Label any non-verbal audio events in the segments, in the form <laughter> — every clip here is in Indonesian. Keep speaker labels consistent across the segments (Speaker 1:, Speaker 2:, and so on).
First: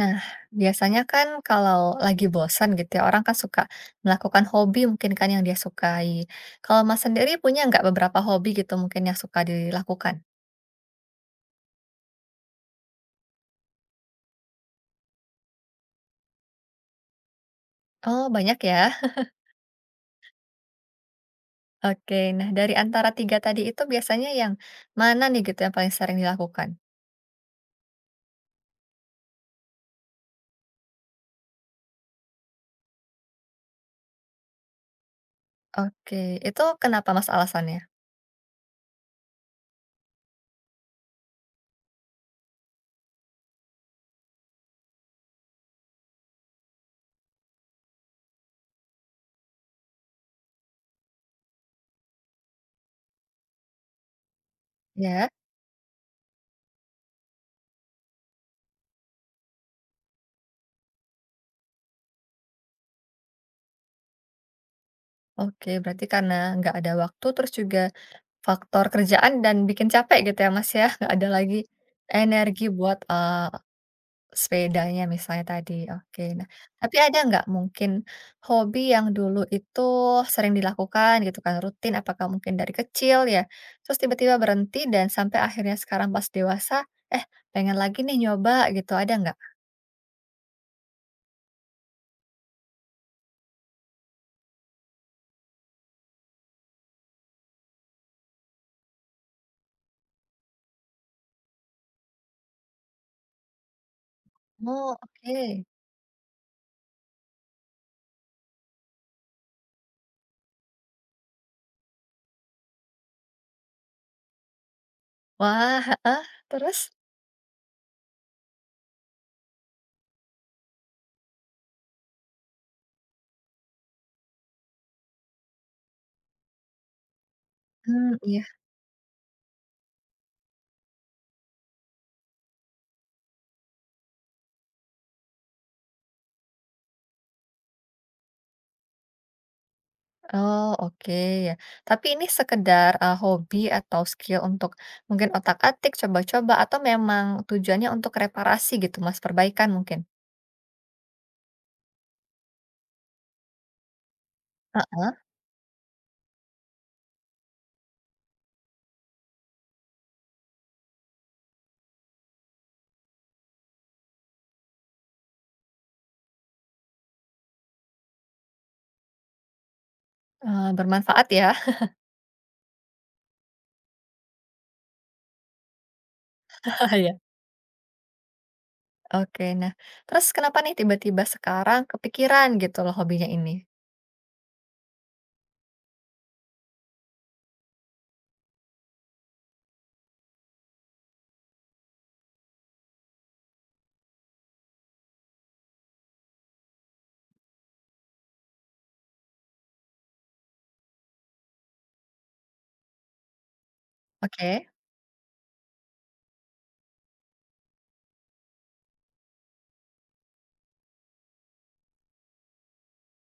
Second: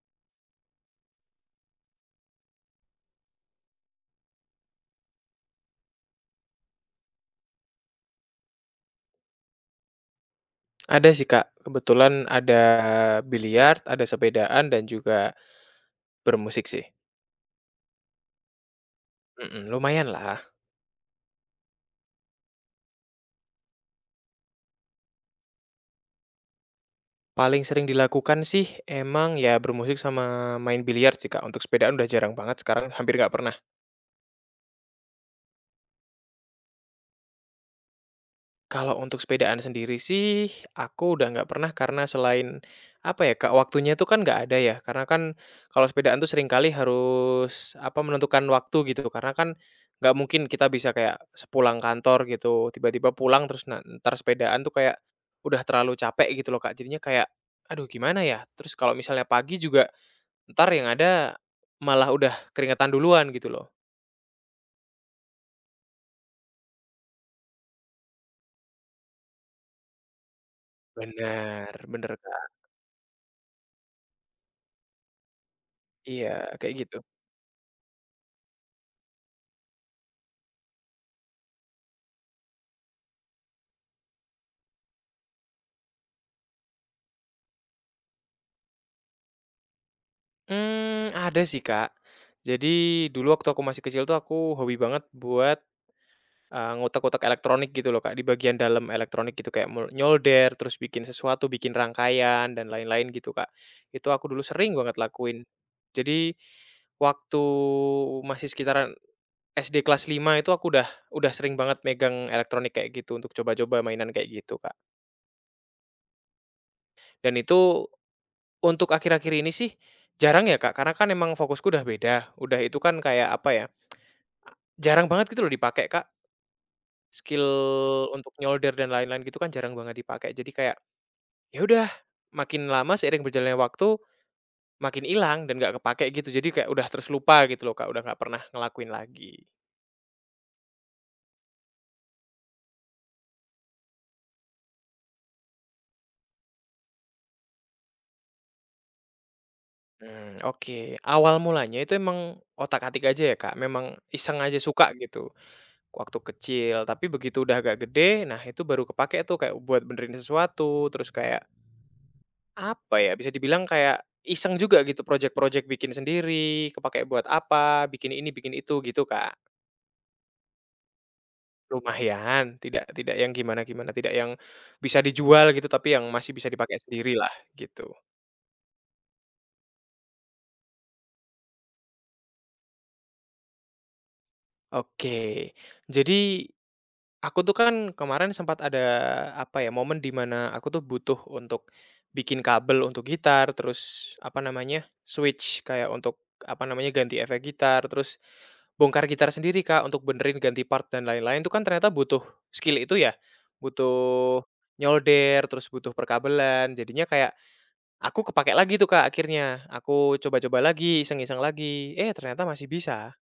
Speaker 1: Nah, biasanya kan kalau lagi bosan gitu ya, orang kan suka melakukan hobi mungkin kan yang dia sukai. Kalau Mas sendiri punya nggak beberapa hobi gitu mungkin yang suka dilakukan?
Speaker 2: Ada sih, Kak. Kebetulan ada biliar, ada sepedaan, dan juga bermusik sih.
Speaker 1: Oh, banyak ya.
Speaker 2: Mhm, lumayan lah.
Speaker 1: Oke, nah dari antara tiga tadi itu biasanya yang mana nih gitu yang paling sering dilakukan?
Speaker 2: Paling sering dilakukan sih emang ya bermusik sama main biliar sih, Kak. Untuk sepedaan udah jarang banget sekarang, hampir nggak pernah.
Speaker 1: Oke, itu kenapa Mas alasannya?
Speaker 2: Kalau untuk sepedaan sendiri sih, aku udah nggak pernah karena selain, apa ya Kak, waktunya itu kan nggak ada ya, karena kan kalau sepedaan tuh seringkali harus, apa, menentukan waktu gitu, karena kan nggak mungkin kita bisa kayak sepulang kantor gitu, tiba-tiba pulang terus na entar sepedaan tuh kayak
Speaker 1: Ya,
Speaker 2: udah terlalu capek gitu loh Kak, jadinya kayak, aduh gimana ya? Terus kalau misalnya pagi juga ntar yang ada malah udah keringetan duluan gitu loh.
Speaker 1: oke, berarti karena nggak ada waktu terus juga faktor kerjaan dan bikin capek gitu ya Mas ya, nggak ada lagi
Speaker 2: Bener bener Kak,
Speaker 1: energi buat Sepedanya misalnya tadi, oke.
Speaker 2: iya
Speaker 1: Nah,
Speaker 2: kayak
Speaker 1: tapi
Speaker 2: gitu.
Speaker 1: ada nggak mungkin hobi yang dulu itu sering dilakukan gitu kan, rutin, apakah mungkin dari kecil ya, terus tiba-tiba berhenti dan sampai akhirnya sekarang pas dewasa, eh, pengen lagi nih nyoba gitu, ada nggak?
Speaker 2: Ada sih, Kak. Jadi, dulu waktu aku masih kecil tuh aku hobi banget buat ngutak-ngutak elektronik gitu loh, Kak, di bagian dalam elektronik gitu, kayak nyolder, terus bikin sesuatu, bikin rangkaian, dan lain-lain gitu, Kak. Itu aku dulu sering
Speaker 1: Oh,
Speaker 2: banget
Speaker 1: oke.
Speaker 2: lakuin. Jadi, waktu masih sekitaran SD kelas 5 itu aku udah sering banget megang elektronik kayak gitu, untuk coba-coba mainan kayak gitu, Kak.
Speaker 1: Wah, heeh, terus?
Speaker 2: Dan itu untuk akhir-akhir ini sih jarang ya, Kak, karena kan emang fokusku udah beda, udah itu kan kayak apa ya. Jarang banget gitu loh dipakai, Kak. Skill
Speaker 1: Hmm,
Speaker 2: untuk
Speaker 1: iya.
Speaker 2: nyolder dan lain-lain gitu kan jarang banget dipakai. Jadi kayak, ya udah makin lama seiring berjalannya waktu, makin hilang dan nggak kepakai gitu. Jadi kayak udah terus lupa gitu loh, Kak, udah nggak pernah ngelakuin lagi.
Speaker 1: Oh, oke ya. Tapi ini sekedar, hobi atau skill untuk mungkin otak-atik, coba-coba, atau memang tujuannya untuk reparasi gitu, Mas, perbaikan mungkin?
Speaker 2: Oke. Awal mulanya itu emang otak-atik aja ya, Kak, memang iseng aja suka
Speaker 1: Heeh.
Speaker 2: gitu waktu kecil. Tapi begitu udah agak gede, nah itu baru kepakai tuh kayak buat benerin sesuatu, terus kayak. Apa ya, bisa dibilang kayak iseng juga gitu projek-projek bikin sendiri, kepakai buat apa, bikin ini, bikin itu gitu, Kak.
Speaker 1: Bermanfaat ya.
Speaker 2: Lumayan, tidak tidak yang gimana-gimana, tidak yang bisa dijual gitu, tapi yang masih bisa dipakai
Speaker 1: <laughs> Iya.
Speaker 2: sendiri lah gitu.
Speaker 1: Oke, nah terus kenapa nih tiba-tiba sekarang kepikiran gitu loh hobinya ini?
Speaker 2: Oke, jadi aku tuh kan kemarin sempat ada, apa ya, momen di mana aku tuh butuh untuk bikin kabel untuk gitar, terus, apa namanya, switch kayak untuk, apa namanya, ganti efek gitar, terus bongkar gitar sendiri, Kak, untuk benerin ganti part dan lain-lain. Tuh kan ternyata butuh skill itu ya, butuh
Speaker 1: Oke.
Speaker 2: nyolder, terus butuh perkabelan, jadinya kayak aku kepakai lagi tuh, Kak, akhirnya. Aku coba-coba lagi, iseng-iseng lagi, eh ternyata masih bisa.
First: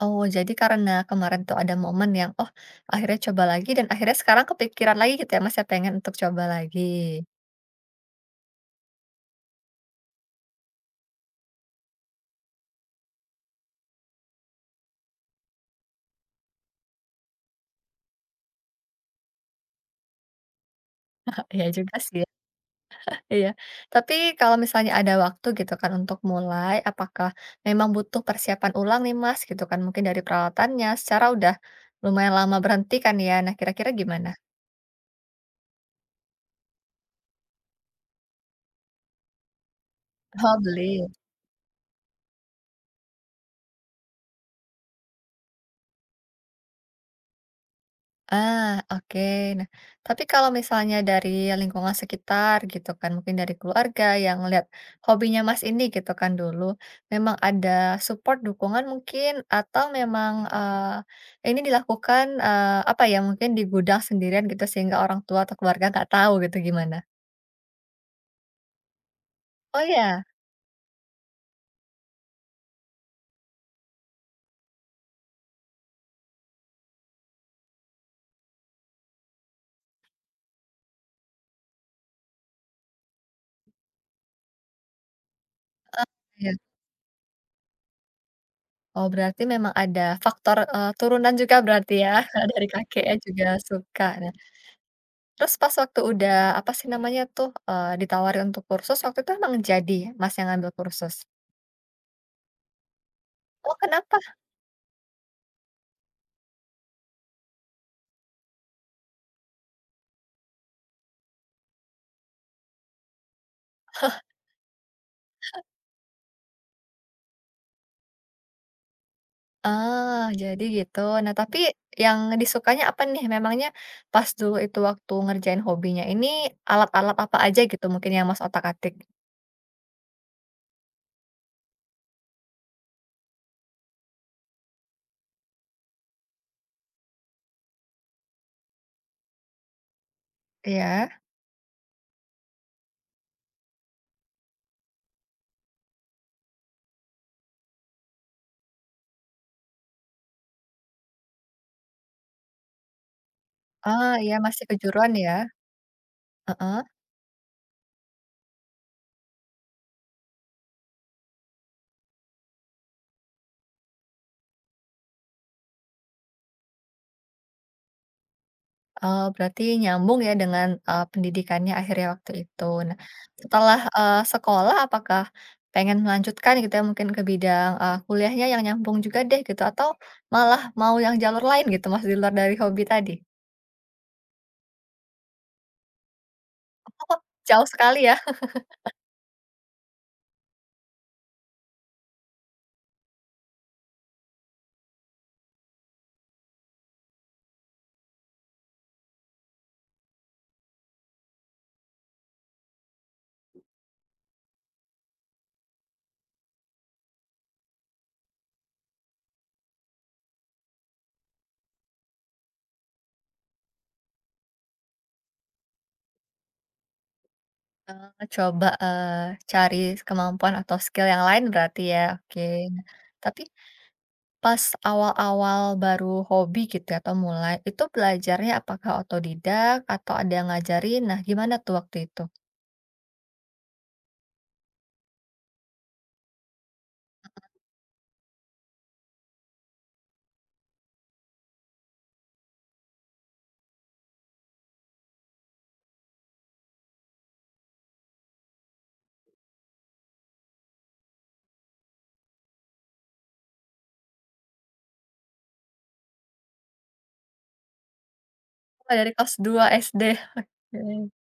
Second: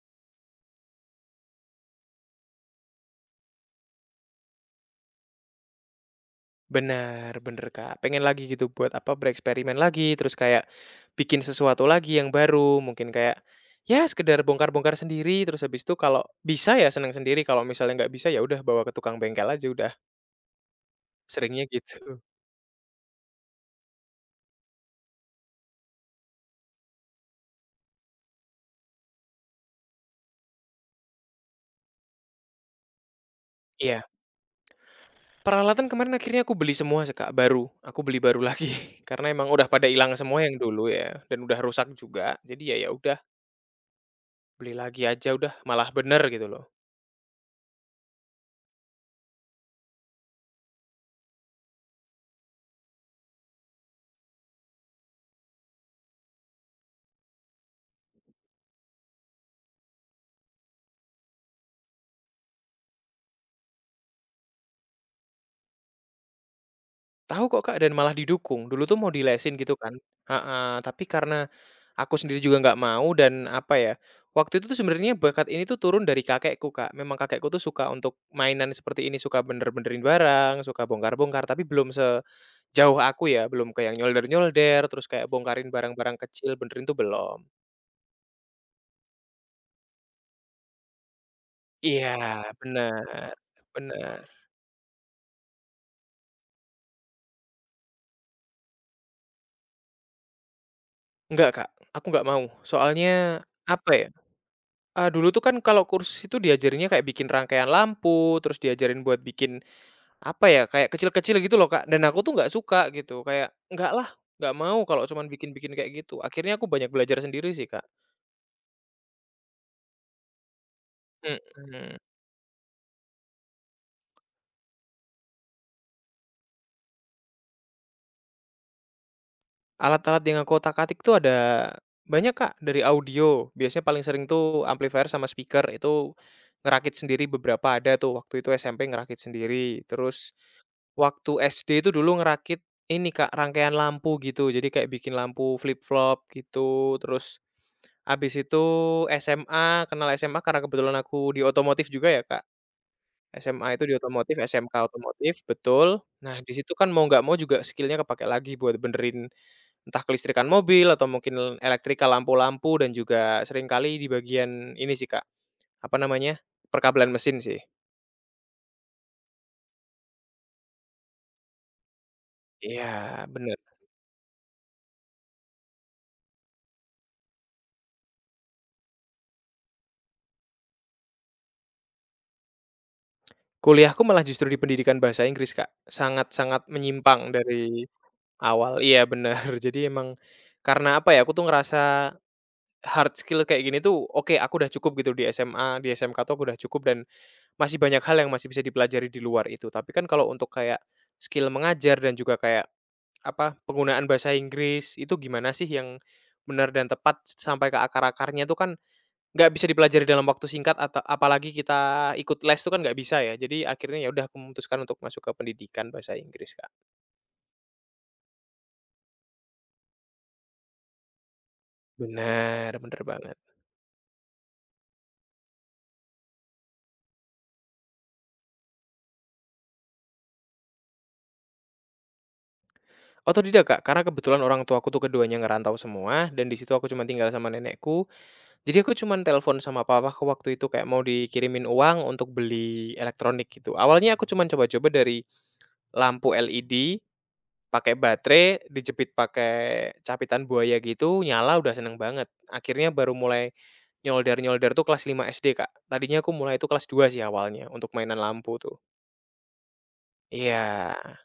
Speaker 1: Oh, jadi karena kemarin tuh ada momen yang, oh akhirnya coba lagi dan akhirnya sekarang kepikiran lagi gitu ya Mas ya pengen untuk coba lagi.
Speaker 2: Bener bener, Kak. Pengen lagi gitu buat apa, bereksperimen lagi, terus kayak bikin sesuatu lagi yang baru, mungkin kayak, ya sekedar bongkar-bongkar sendiri, terus habis itu kalau bisa ya seneng sendiri, kalau misalnya nggak bisa, ya udah bawa ke tukang bengkel aja udah,
Speaker 1: <laughs> He
Speaker 2: seringnya
Speaker 1: iya juga sih
Speaker 2: gitu.
Speaker 1: ya. Iya. Tapi kalau misalnya ada waktu gitu kan untuk mulai, apakah memang butuh persiapan ulang nih Mas gitu kan mungkin dari peralatannya secara udah lumayan lama berhenti kan ya. Nah kira-kira
Speaker 2: Iya.
Speaker 1: gimana?
Speaker 2: Peralatan kemarin akhirnya aku beli semua sih, Kak, baru. Aku beli baru lagi, <laughs> karena emang udah pada hilang semua
Speaker 1: Oh
Speaker 2: yang dulu
Speaker 1: beli.
Speaker 2: ya, dan udah rusak juga, jadi ya ya udah, beli lagi aja udah, malah bener gitu loh.
Speaker 1: Ah, oke. Nah, tapi kalau misalnya dari lingkungan sekitar gitu kan, mungkin dari keluarga yang lihat hobinya Mas ini gitu kan dulu, memang ada support dukungan mungkin atau memang ini dilakukan apa ya mungkin di gudang sendirian gitu sehingga orang tua atau keluarga nggak tahu gitu gimana?
Speaker 2: Tahu kok, Kak, dan malah didukung. Dulu tuh mau dilesin gitu
Speaker 1: Oh
Speaker 2: kan,
Speaker 1: ya,
Speaker 2: heeh, tapi karena aku sendiri juga nggak mau dan apa ya, waktu itu tuh sebenarnya bakat ini tuh turun dari kakekku, Kak. Memang kakekku tuh suka untuk mainan seperti ini, suka bener-benerin barang, suka bongkar-bongkar, tapi belum sejauh aku ya, belum kayak nyolder-nyolder, terus kayak bongkarin barang-barang
Speaker 1: ya.
Speaker 2: kecil, benerin tuh belum.
Speaker 1: Oh berarti memang ada faktor turunan juga berarti ya
Speaker 2: Iya,
Speaker 1: <laughs> dari
Speaker 2: bener
Speaker 1: kakeknya juga suka.
Speaker 2: bener.
Speaker 1: Terus pas waktu udah, apa sih namanya tuh, ditawarin untuk kursus, waktu itu emang jadi Mas yang ngambil kursus?
Speaker 2: Enggak, Kak, aku nggak mau. Soalnya
Speaker 1: Oh
Speaker 2: apa ya.
Speaker 1: kenapa?
Speaker 2: Ah dulu tuh kan kalau kursus itu diajarinnya kayak bikin rangkaian lampu, terus diajarin buat bikin, apa ya, kayak kecil-kecil gitu loh, Kak, dan aku tuh nggak suka gitu, kayak, "Enggak lah, nggak mau kalau cuman bikin-bikin kayak gitu." Akhirnya aku banyak belajar sendiri sih, Kak.
Speaker 1: Oh jadi gitu. Nah tapi
Speaker 2: Mhm.
Speaker 1: yang disukanya apa nih? Memangnya pas dulu itu waktu ngerjain hobinya ini, alat-alat apa aja gitu mungkin yang Mas otak-atik?
Speaker 2: Alat-alat yang aku otak-atik tuh ada banyak, Kak, dari audio, biasanya paling sering tuh amplifier sama speaker, itu ngerakit sendiri beberapa ada tuh, waktu itu SMP ngerakit sendiri, terus.
Speaker 1: Iya.
Speaker 2: Waktu SD itu dulu ngerakit ini Kak, rangkaian lampu gitu. Jadi kayak bikin lampu flip-flop gitu, terus abis itu SMA, kenal SMA karena kebetulan aku di otomotif juga ya Kak. SMA itu di
Speaker 1: Oh iya
Speaker 2: otomotif,
Speaker 1: masih
Speaker 2: SMK
Speaker 1: kejuruan ya?
Speaker 2: otomotif, betul. Nah di situ
Speaker 1: Heeh.
Speaker 2: kan mau nggak mau juga skillnya kepakai lagi buat benerin entah kelistrikan mobil atau mungkin elektrika lampu-lampu dan juga seringkali di bagian ini sih Kak, apa namanya, perkabelan mesin sih.
Speaker 1: Oh, berarti nyambung ya dengan, pendidikannya akhirnya waktu itu.
Speaker 2: Iya,
Speaker 1: Nah, mhm,
Speaker 2: bener.
Speaker 1: setelah, sekolah apakah pengen melanjutkan gitu ya mungkin ke bidang, kuliahnya yang nyambung juga deh gitu atau malah mau yang jalur lain gitu, Mas, di luar dari hobi tadi?
Speaker 2: Kuliahku malah justru di pendidikan bahasa Inggris, Kak, sangat-sangat
Speaker 1: Oh,
Speaker 2: menyimpang
Speaker 1: jauh
Speaker 2: dari
Speaker 1: sekali ya,
Speaker 2: awal iya bener. <laughs> Jadi emang karena apa ya, aku tuh ngerasa hard skill kayak gini tuh oke aku udah cukup gitu di SMA, di SMK tuh aku udah cukup dan masih banyak hal yang masih bisa dipelajari di luar itu. Tapi kan kalau untuk kayak skill mengajar dan juga kayak apa, penggunaan bahasa Inggris itu gimana sih yang benar dan tepat sampai ke akar-akarnya tuh kan. Nggak bisa dipelajari dalam waktu singkat atau apalagi kita ikut les itu kan nggak bisa ya. Jadi akhirnya ya udah aku memutuskan untuk masuk ke pendidikan bahasa Inggris, Kak.
Speaker 1: coba, cari kemampuan atau skill yang lain berarti ya, oke.
Speaker 2: Bener,
Speaker 1: Nah,
Speaker 2: bener banget.
Speaker 1: tapi pas awal-awal baru hobi gitu ya atau mulai, itu belajarnya apakah otodidak atau ada yang ngajarin? Nah, gimana tuh waktu itu?
Speaker 2: Otodidak, Kak, karena kebetulan orang tuaku tuh keduanya ngerantau semua dan di situ aku cuma tinggal sama nenekku. Jadi aku cuma telepon sama papaku waktu itu kayak mau dikirimin uang untuk beli elektronik gitu. Awalnya aku cuma coba-coba dari lampu LED. Pakai baterai, dijepit pakai capitan buaya gitu, nyala udah seneng banget. Akhirnya baru mulai nyolder-nyolder tuh kelas 5 SD, Kak. Tadinya aku mulai itu kelas 2 sih awalnya untuk mainan lampu tuh.
Speaker 1: Oh, dari kelas 2 SD, mhm.
Speaker 2: Iya,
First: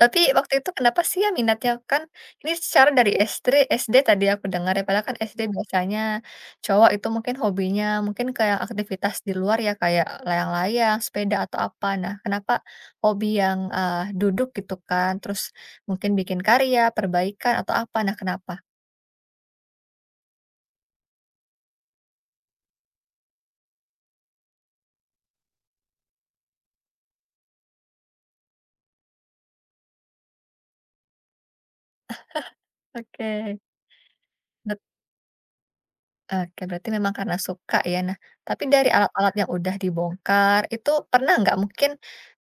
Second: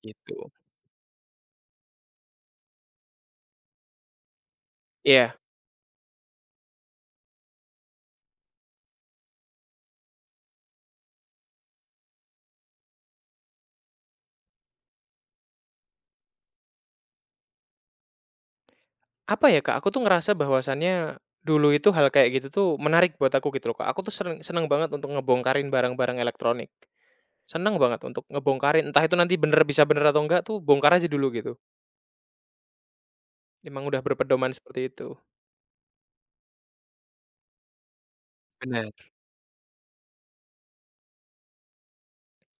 Speaker 1: Tapi
Speaker 2: gitu.
Speaker 1: waktu itu kenapa sih ya minatnya kan ini secara dari SD SD tadi aku dengar ya, padahal kan
Speaker 2: Iya,
Speaker 1: SD biasanya cowok itu mungkin hobinya mungkin kayak aktivitas di luar ya, kayak layang-layang, sepeda atau apa. Nah, kenapa hobi yang, duduk gitu kan, terus mungkin bikin karya, perbaikan atau apa, nah kenapa?
Speaker 2: apa ya, Kak, aku tuh ngerasa bahwasannya dulu itu hal kayak gitu tuh menarik buat aku gitu loh, Kak. Aku tuh seneng banget untuk ngebongkarin barang-barang elektronik. Seneng banget untuk ngebongkarin, entah itu nanti bener bisa bener atau enggak tuh bongkar aja dulu gitu.
Speaker 1: Oke,
Speaker 2: Emang udah berpedoman
Speaker 1: bet
Speaker 2: seperti itu.
Speaker 1: oke, berarti memang karena suka ya. Nah, tapi dari
Speaker 2: Benar.
Speaker 1: alat-alat yang udah dibongkar, itu pernah nggak mungkin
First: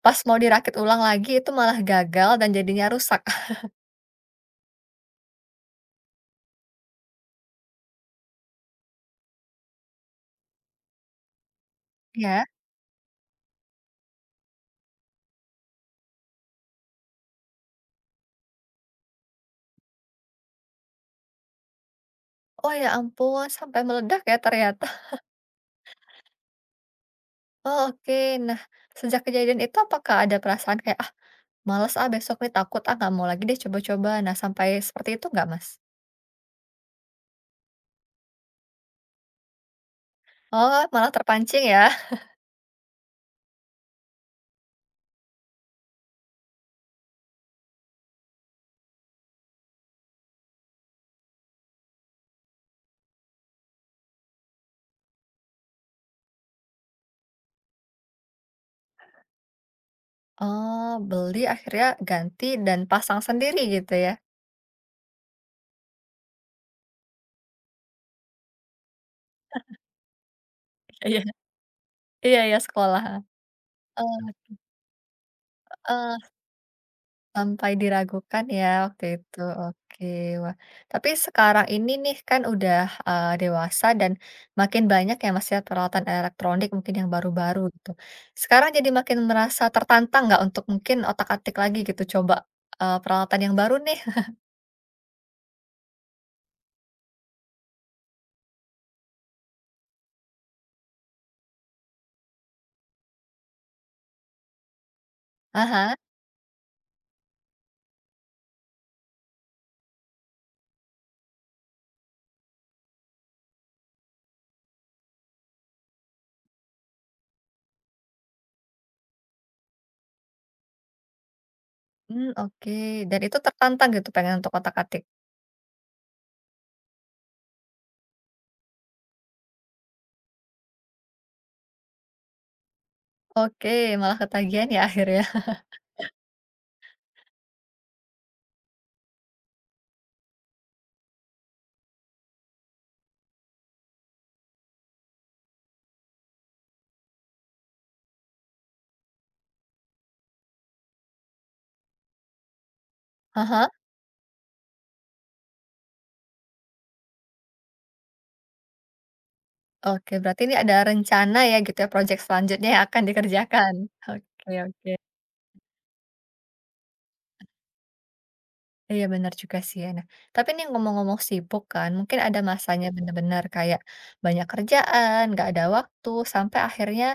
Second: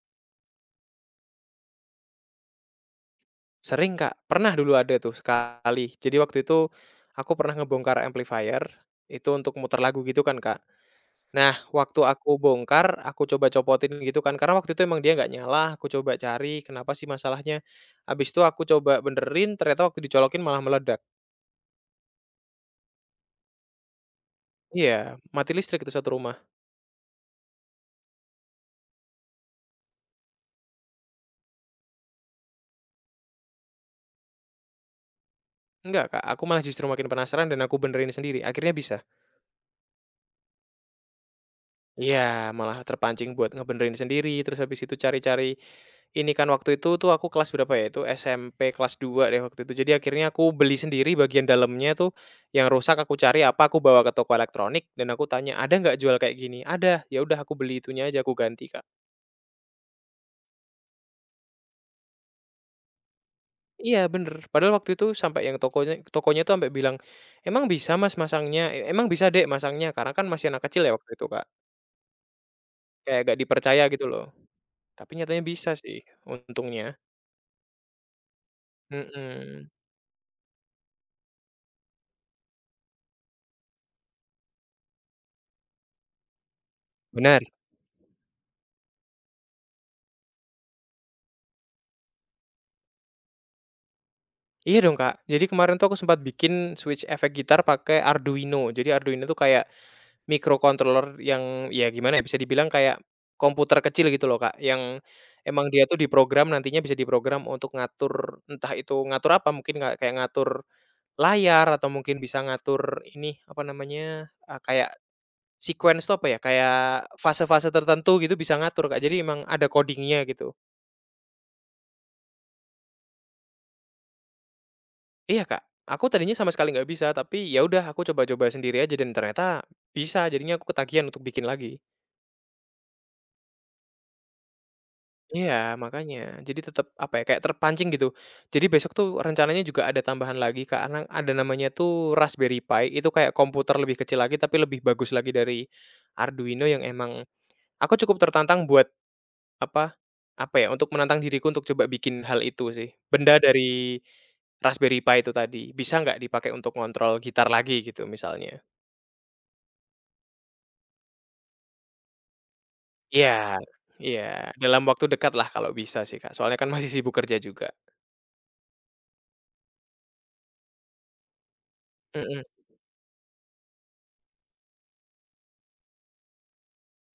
Speaker 1: pas mau dirakit ulang lagi itu malah gagal dan jadinya rusak. <laughs>
Speaker 2: Sering, Kak. Pernah dulu ada tuh sekali. Jadi waktu itu aku pernah ngebongkar amplifier, itu untuk muter lagu gitu kan, Kak. Nah, waktu aku
Speaker 1: Ya.
Speaker 2: bongkar, aku coba copotin gitu kan, karena waktu itu emang dia nggak nyala, aku coba cari kenapa sih masalahnya. Habis itu aku coba benerin, ternyata waktu dicolokin malah meledak.
Speaker 1: Oh ya ampun sampai meledak ya ternyata.
Speaker 2: Iya, mati listrik itu satu rumah.
Speaker 1: <laughs> Oh oke. Nah, sejak kejadian itu apakah ada perasaan kayak, "Ah males ah besok nih takut ah nggak mau lagi deh coba-coba." Nah sampai seperti itu nggak, Mas?
Speaker 2: Enggak, Kak, aku malah justru makin penasaran dan aku benerin sendiri, akhirnya bisa.
Speaker 1: Oh malah terpancing ya? <laughs>
Speaker 2: Iya, malah terpancing buat ngebenerin sendiri, terus habis itu cari-cari, ini kan waktu itu tuh aku kelas berapa ya, itu SMP kelas 2 deh waktu itu. Jadi akhirnya aku beli sendiri bagian dalamnya tuh, yang rusak aku cari apa, aku bawa ke toko elektronik dan aku tanya, "Ada nggak jual kayak gini?" "Ada." Ya udah aku beli itunya aja, aku ganti, Kak.
Speaker 1: Oh beli akhirnya ganti dan pasang sendiri gitu
Speaker 2: Iya
Speaker 1: ya?
Speaker 2: bener, padahal waktu itu sampai yang tokonya tokonya tuh sampai bilang, "Emang bisa Mas masangnya? Emang bisa Dek masangnya?" Karena kan masih anak kecil ya waktu
Speaker 1: Iya.
Speaker 2: itu, Kak.
Speaker 1: Iya ya sekolah, heeh.
Speaker 2: Kayak gak dipercaya gitu loh, tapi nyatanya bisa sih
Speaker 1: Heeh.
Speaker 2: untungnya.
Speaker 1: Sampai diragukan ya waktu itu,
Speaker 2: Mhm.
Speaker 1: oke. Wah, tapi sekarang ini nih kan udah, dewasa dan makin banyak ya, Mas, ya, peralatan elektronik mungkin yang
Speaker 2: Benar.
Speaker 1: baru-baru gitu. Sekarang jadi makin merasa tertantang nggak untuk mungkin otak-atik lagi gitu coba, peralatan yang baru nih? <laughs>
Speaker 2: Iya dong, Kak. Jadi kemarin tuh aku sempat bikin switch efek gitar pakai Arduino. Jadi Arduino tuh kayak microcontroller yang ya gimana ya, bisa dibilang kayak komputer kecil gitu loh, Kak, yang emang dia
Speaker 1: Aha,
Speaker 2: tuh diprogram nantinya bisa diprogram untuk ngatur entah itu ngatur apa, mungkin nggak kayak ngatur layar atau mungkin bisa ngatur ini, apa namanya, kayak sequence tuh apa ya, kayak fase-fase tertentu gitu bisa ngatur, Kak. Jadi emang ada codingnya gitu.
Speaker 1: hmm, oke, dan itu tertantang gitu pengen untuk otak-atik?
Speaker 2: Iya, Kak. Aku tadinya sama sekali nggak bisa, tapi ya udah aku coba-coba sendiri aja dan ternyata bisa, jadinya aku ketagihan untuk bikin lagi.
Speaker 1: Oke, malah ketagihan ya akhirnya? <laughs>
Speaker 2: Iya, makanya. Jadi tetap, apa ya, kayak terpancing gitu. Jadi besok tuh rencananya juga ada tambahan lagi, Kak, karena ada namanya tuh Raspberry Pi, itu kayak komputer lebih kecil lagi tapi lebih bagus lagi dari Arduino yang emang aku cukup tertantang buat, apa apa ya, untuk menantang diriku untuk coba bikin hal itu sih. Benda
Speaker 1: Aha,
Speaker 2: dari Raspberry Pi itu tadi, bisa nggak dipakai untuk ngontrol gitar lagi gitu misalnya.
Speaker 1: oke berarti ini ada rencana ya gitu ya proyek selanjutnya yang akan
Speaker 2: Iya
Speaker 1: dikerjakan?
Speaker 2: iya,
Speaker 1: Oke
Speaker 2: dalam
Speaker 1: oke.
Speaker 2: waktu dekat lah kalau bisa sih, Kak, soalnya kan masih sibuk kerja juga.
Speaker 1: Iya benar juga sih ya. Nah, tapi nih ngomong-ngomong sibuk kan, mungkin ada
Speaker 2: Mhm,
Speaker 1: masanya benar-benar kayak banyak kerjaan, nggak ada waktu, sampai akhirnya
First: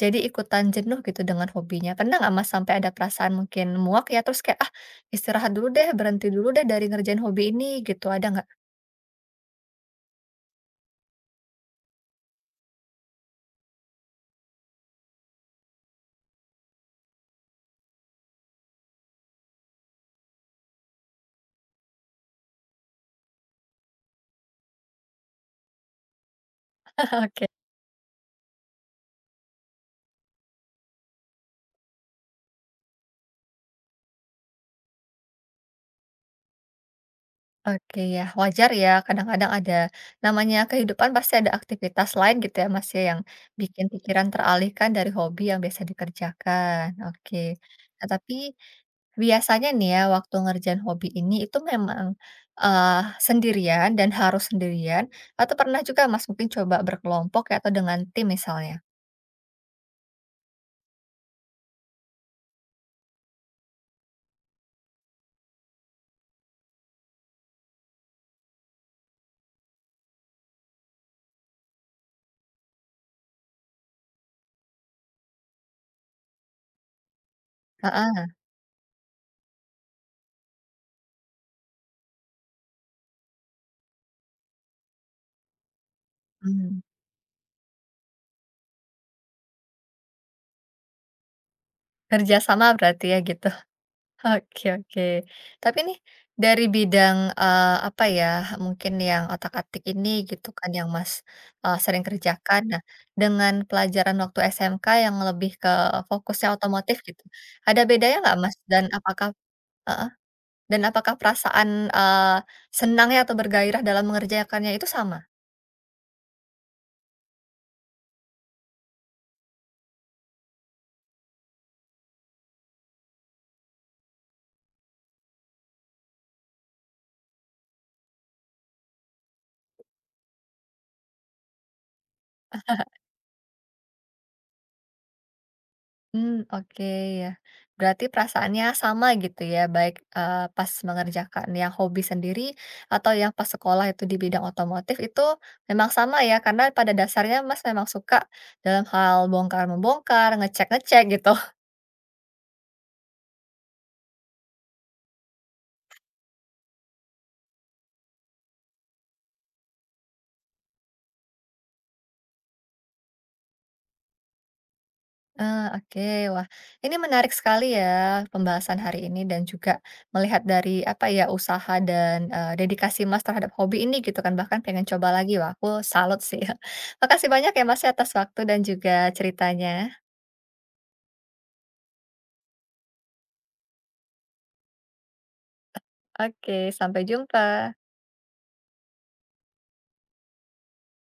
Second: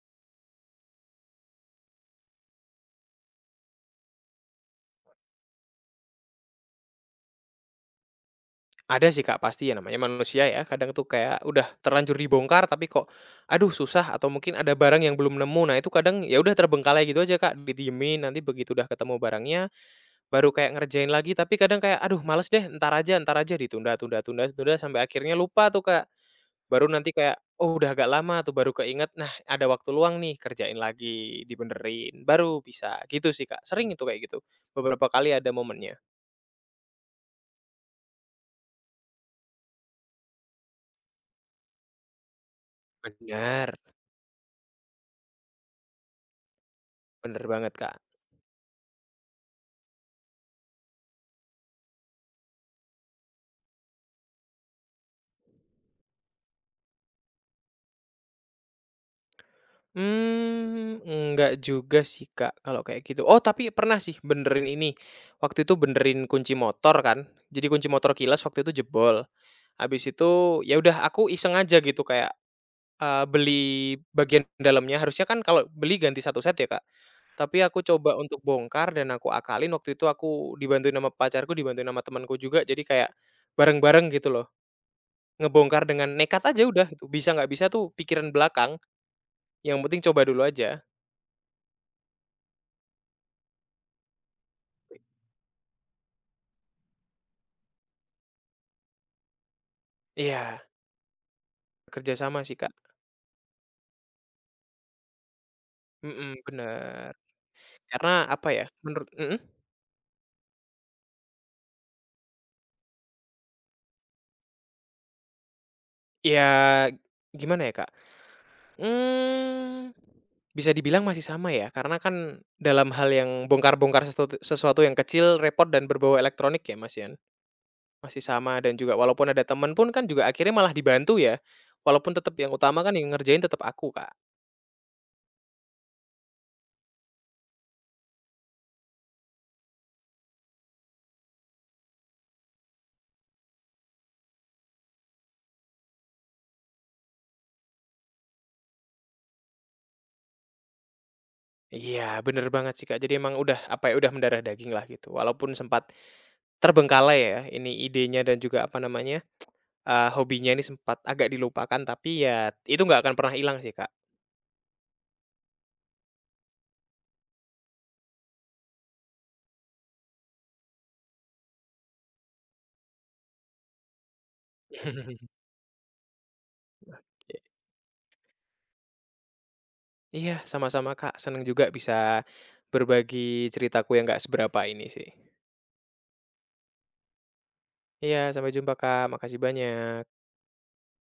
Speaker 1: jadi ikutan jenuh gitu dengan hobinya. Pernah nggak Mas sampai ada perasaan mungkin muak ya, terus kayak, "Ah, istirahat dulu deh, berhenti dulu deh dari ngerjain hobi ini," gitu, ada nggak?
Speaker 2: ada sih, Kak, pasti ya namanya manusia ya, kadang tuh kayak udah terlanjur dibongkar tapi kok, aduh susah atau mungkin ada barang yang belum nemu. Nah itu kadang ya udah terbengkalai gitu aja, Kak, didiemin, nanti begitu udah ketemu barangnya, baru kayak ngerjain lagi, tapi kadang kayak, aduh males deh, entar aja, ditunda tunda tunda tunda sampai akhirnya lupa tuh, Kak. Baru nanti
Speaker 1: <laughs>
Speaker 2: kayak,
Speaker 1: Oke.
Speaker 2: oh udah agak lama tuh baru keinget, nah ada waktu luang nih kerjain lagi, dibenerin, baru bisa, gitu sih Kak, sering itu kayak gitu, beberapa kali ada momennya.
Speaker 1: Oke ya, wajar ya kadang-kadang ada namanya kehidupan pasti ada aktivitas lain gitu ya Mas ya, yang
Speaker 2: Bener,
Speaker 1: bikin pikiran teralihkan dari hobi yang biasa dikerjakan, oke.
Speaker 2: bener banget Kak.
Speaker 1: Nah tapi biasanya nih ya waktu ngerjain hobi ini itu memang, eee, sendirian dan harus sendirian atau pernah juga Mas mungkin coba berkelompok ya atau dengan tim misalnya?
Speaker 2: Enggak juga sih Kak, kalau kayak gitu. Oh tapi pernah sih benerin ini, waktu itu benerin kunci motor kan, jadi kunci motor kilas waktu itu jebol, habis itu ya udah aku iseng aja gitu kayak, beli bagian dalamnya, harusnya kan kalau beli ganti satu set ya Kak. Tapi aku coba
Speaker 1: Heeh,
Speaker 2: untuk bongkar dan aku akalin waktu itu aku dibantuin sama pacarku, dibantuin sama temanku juga, jadi kayak bareng-bareng gitu loh, ngebongkar dengan nekat aja
Speaker 1: mmm,
Speaker 2: udah itu, bisa nggak bisa tuh pikiran belakang, yang penting coba dulu aja.
Speaker 1: kerja berarti ya gitu. <laughs> Oke oke. Tapi nih dari bidang, apa ya, mungkin yang otak-atik ini gitu
Speaker 2: Iya,
Speaker 1: kan yang Mas, sering
Speaker 2: kerjasama sih,
Speaker 1: kerjakan.
Speaker 2: Kak.
Speaker 1: Nah dengan pelajaran waktu SMK yang lebih ke
Speaker 2: Mhm,
Speaker 1: fokusnya otomotif
Speaker 2: bener.
Speaker 1: gitu, ada
Speaker 2: Karena
Speaker 1: bedanya nggak
Speaker 2: apa
Speaker 1: Mas?
Speaker 2: ya, menurut mhm?
Speaker 1: Dan apakah perasaan, senangnya atau bergairah dalam mengerjakannya itu sama?
Speaker 2: Ya gimana ya, Kak, mmm, bisa dibilang masih sama ya, karena kan dalam hal yang bongkar-bongkar sesuatu sesuatu yang kecil, repot dan berbau elektronik ya, Mas, ya? Masih sama dan juga walaupun ada temen pun kan juga akhirnya malah dibantu ya, walaupun tetap yang utama kan yang ngerjain tetap aku, Kak.
Speaker 1: Hmm, oke ya. Berarti perasaannya sama gitu ya, baik, pas mengerjakan yang hobi sendiri atau yang pas sekolah itu di bidang otomotif itu memang sama ya, karena pada dasarnya Mas memang suka dalam hal bongkar-membongkar, ngecek-ngecek gitu.
Speaker 2: Iya, bener banget sih, Kak. Jadi emang udah, apa ya, udah mendarah daging lah gitu, walaupun sempat terbengkalai ya ini idenya dan juga, apa namanya, hobinya ini sempat agak dilupakan tapi ya itu nggak akan pernah hilang sih, Kak.
Speaker 1: Ah, oke. Wah, ini menarik sekali ya pembahasan hari ini dan juga melihat dari apa ya usaha dan dedikasi Mas terhadap hobi ini gitu kan bahkan pengen coba lagi.
Speaker 2: <laughs>
Speaker 1: Wah, aku salut sih. <laughs> Makasih banyak ya Mas ya atas waktu dan juga ceritanya.
Speaker 2: Iya, sama-sama, Kak, seneng juga bisa berbagi ceritaku yang nggak seberapa ini sih.
Speaker 1: Oke, sampai jumpa.
Speaker 2: Iya, sampai jumpa, Kak, makasih banyak.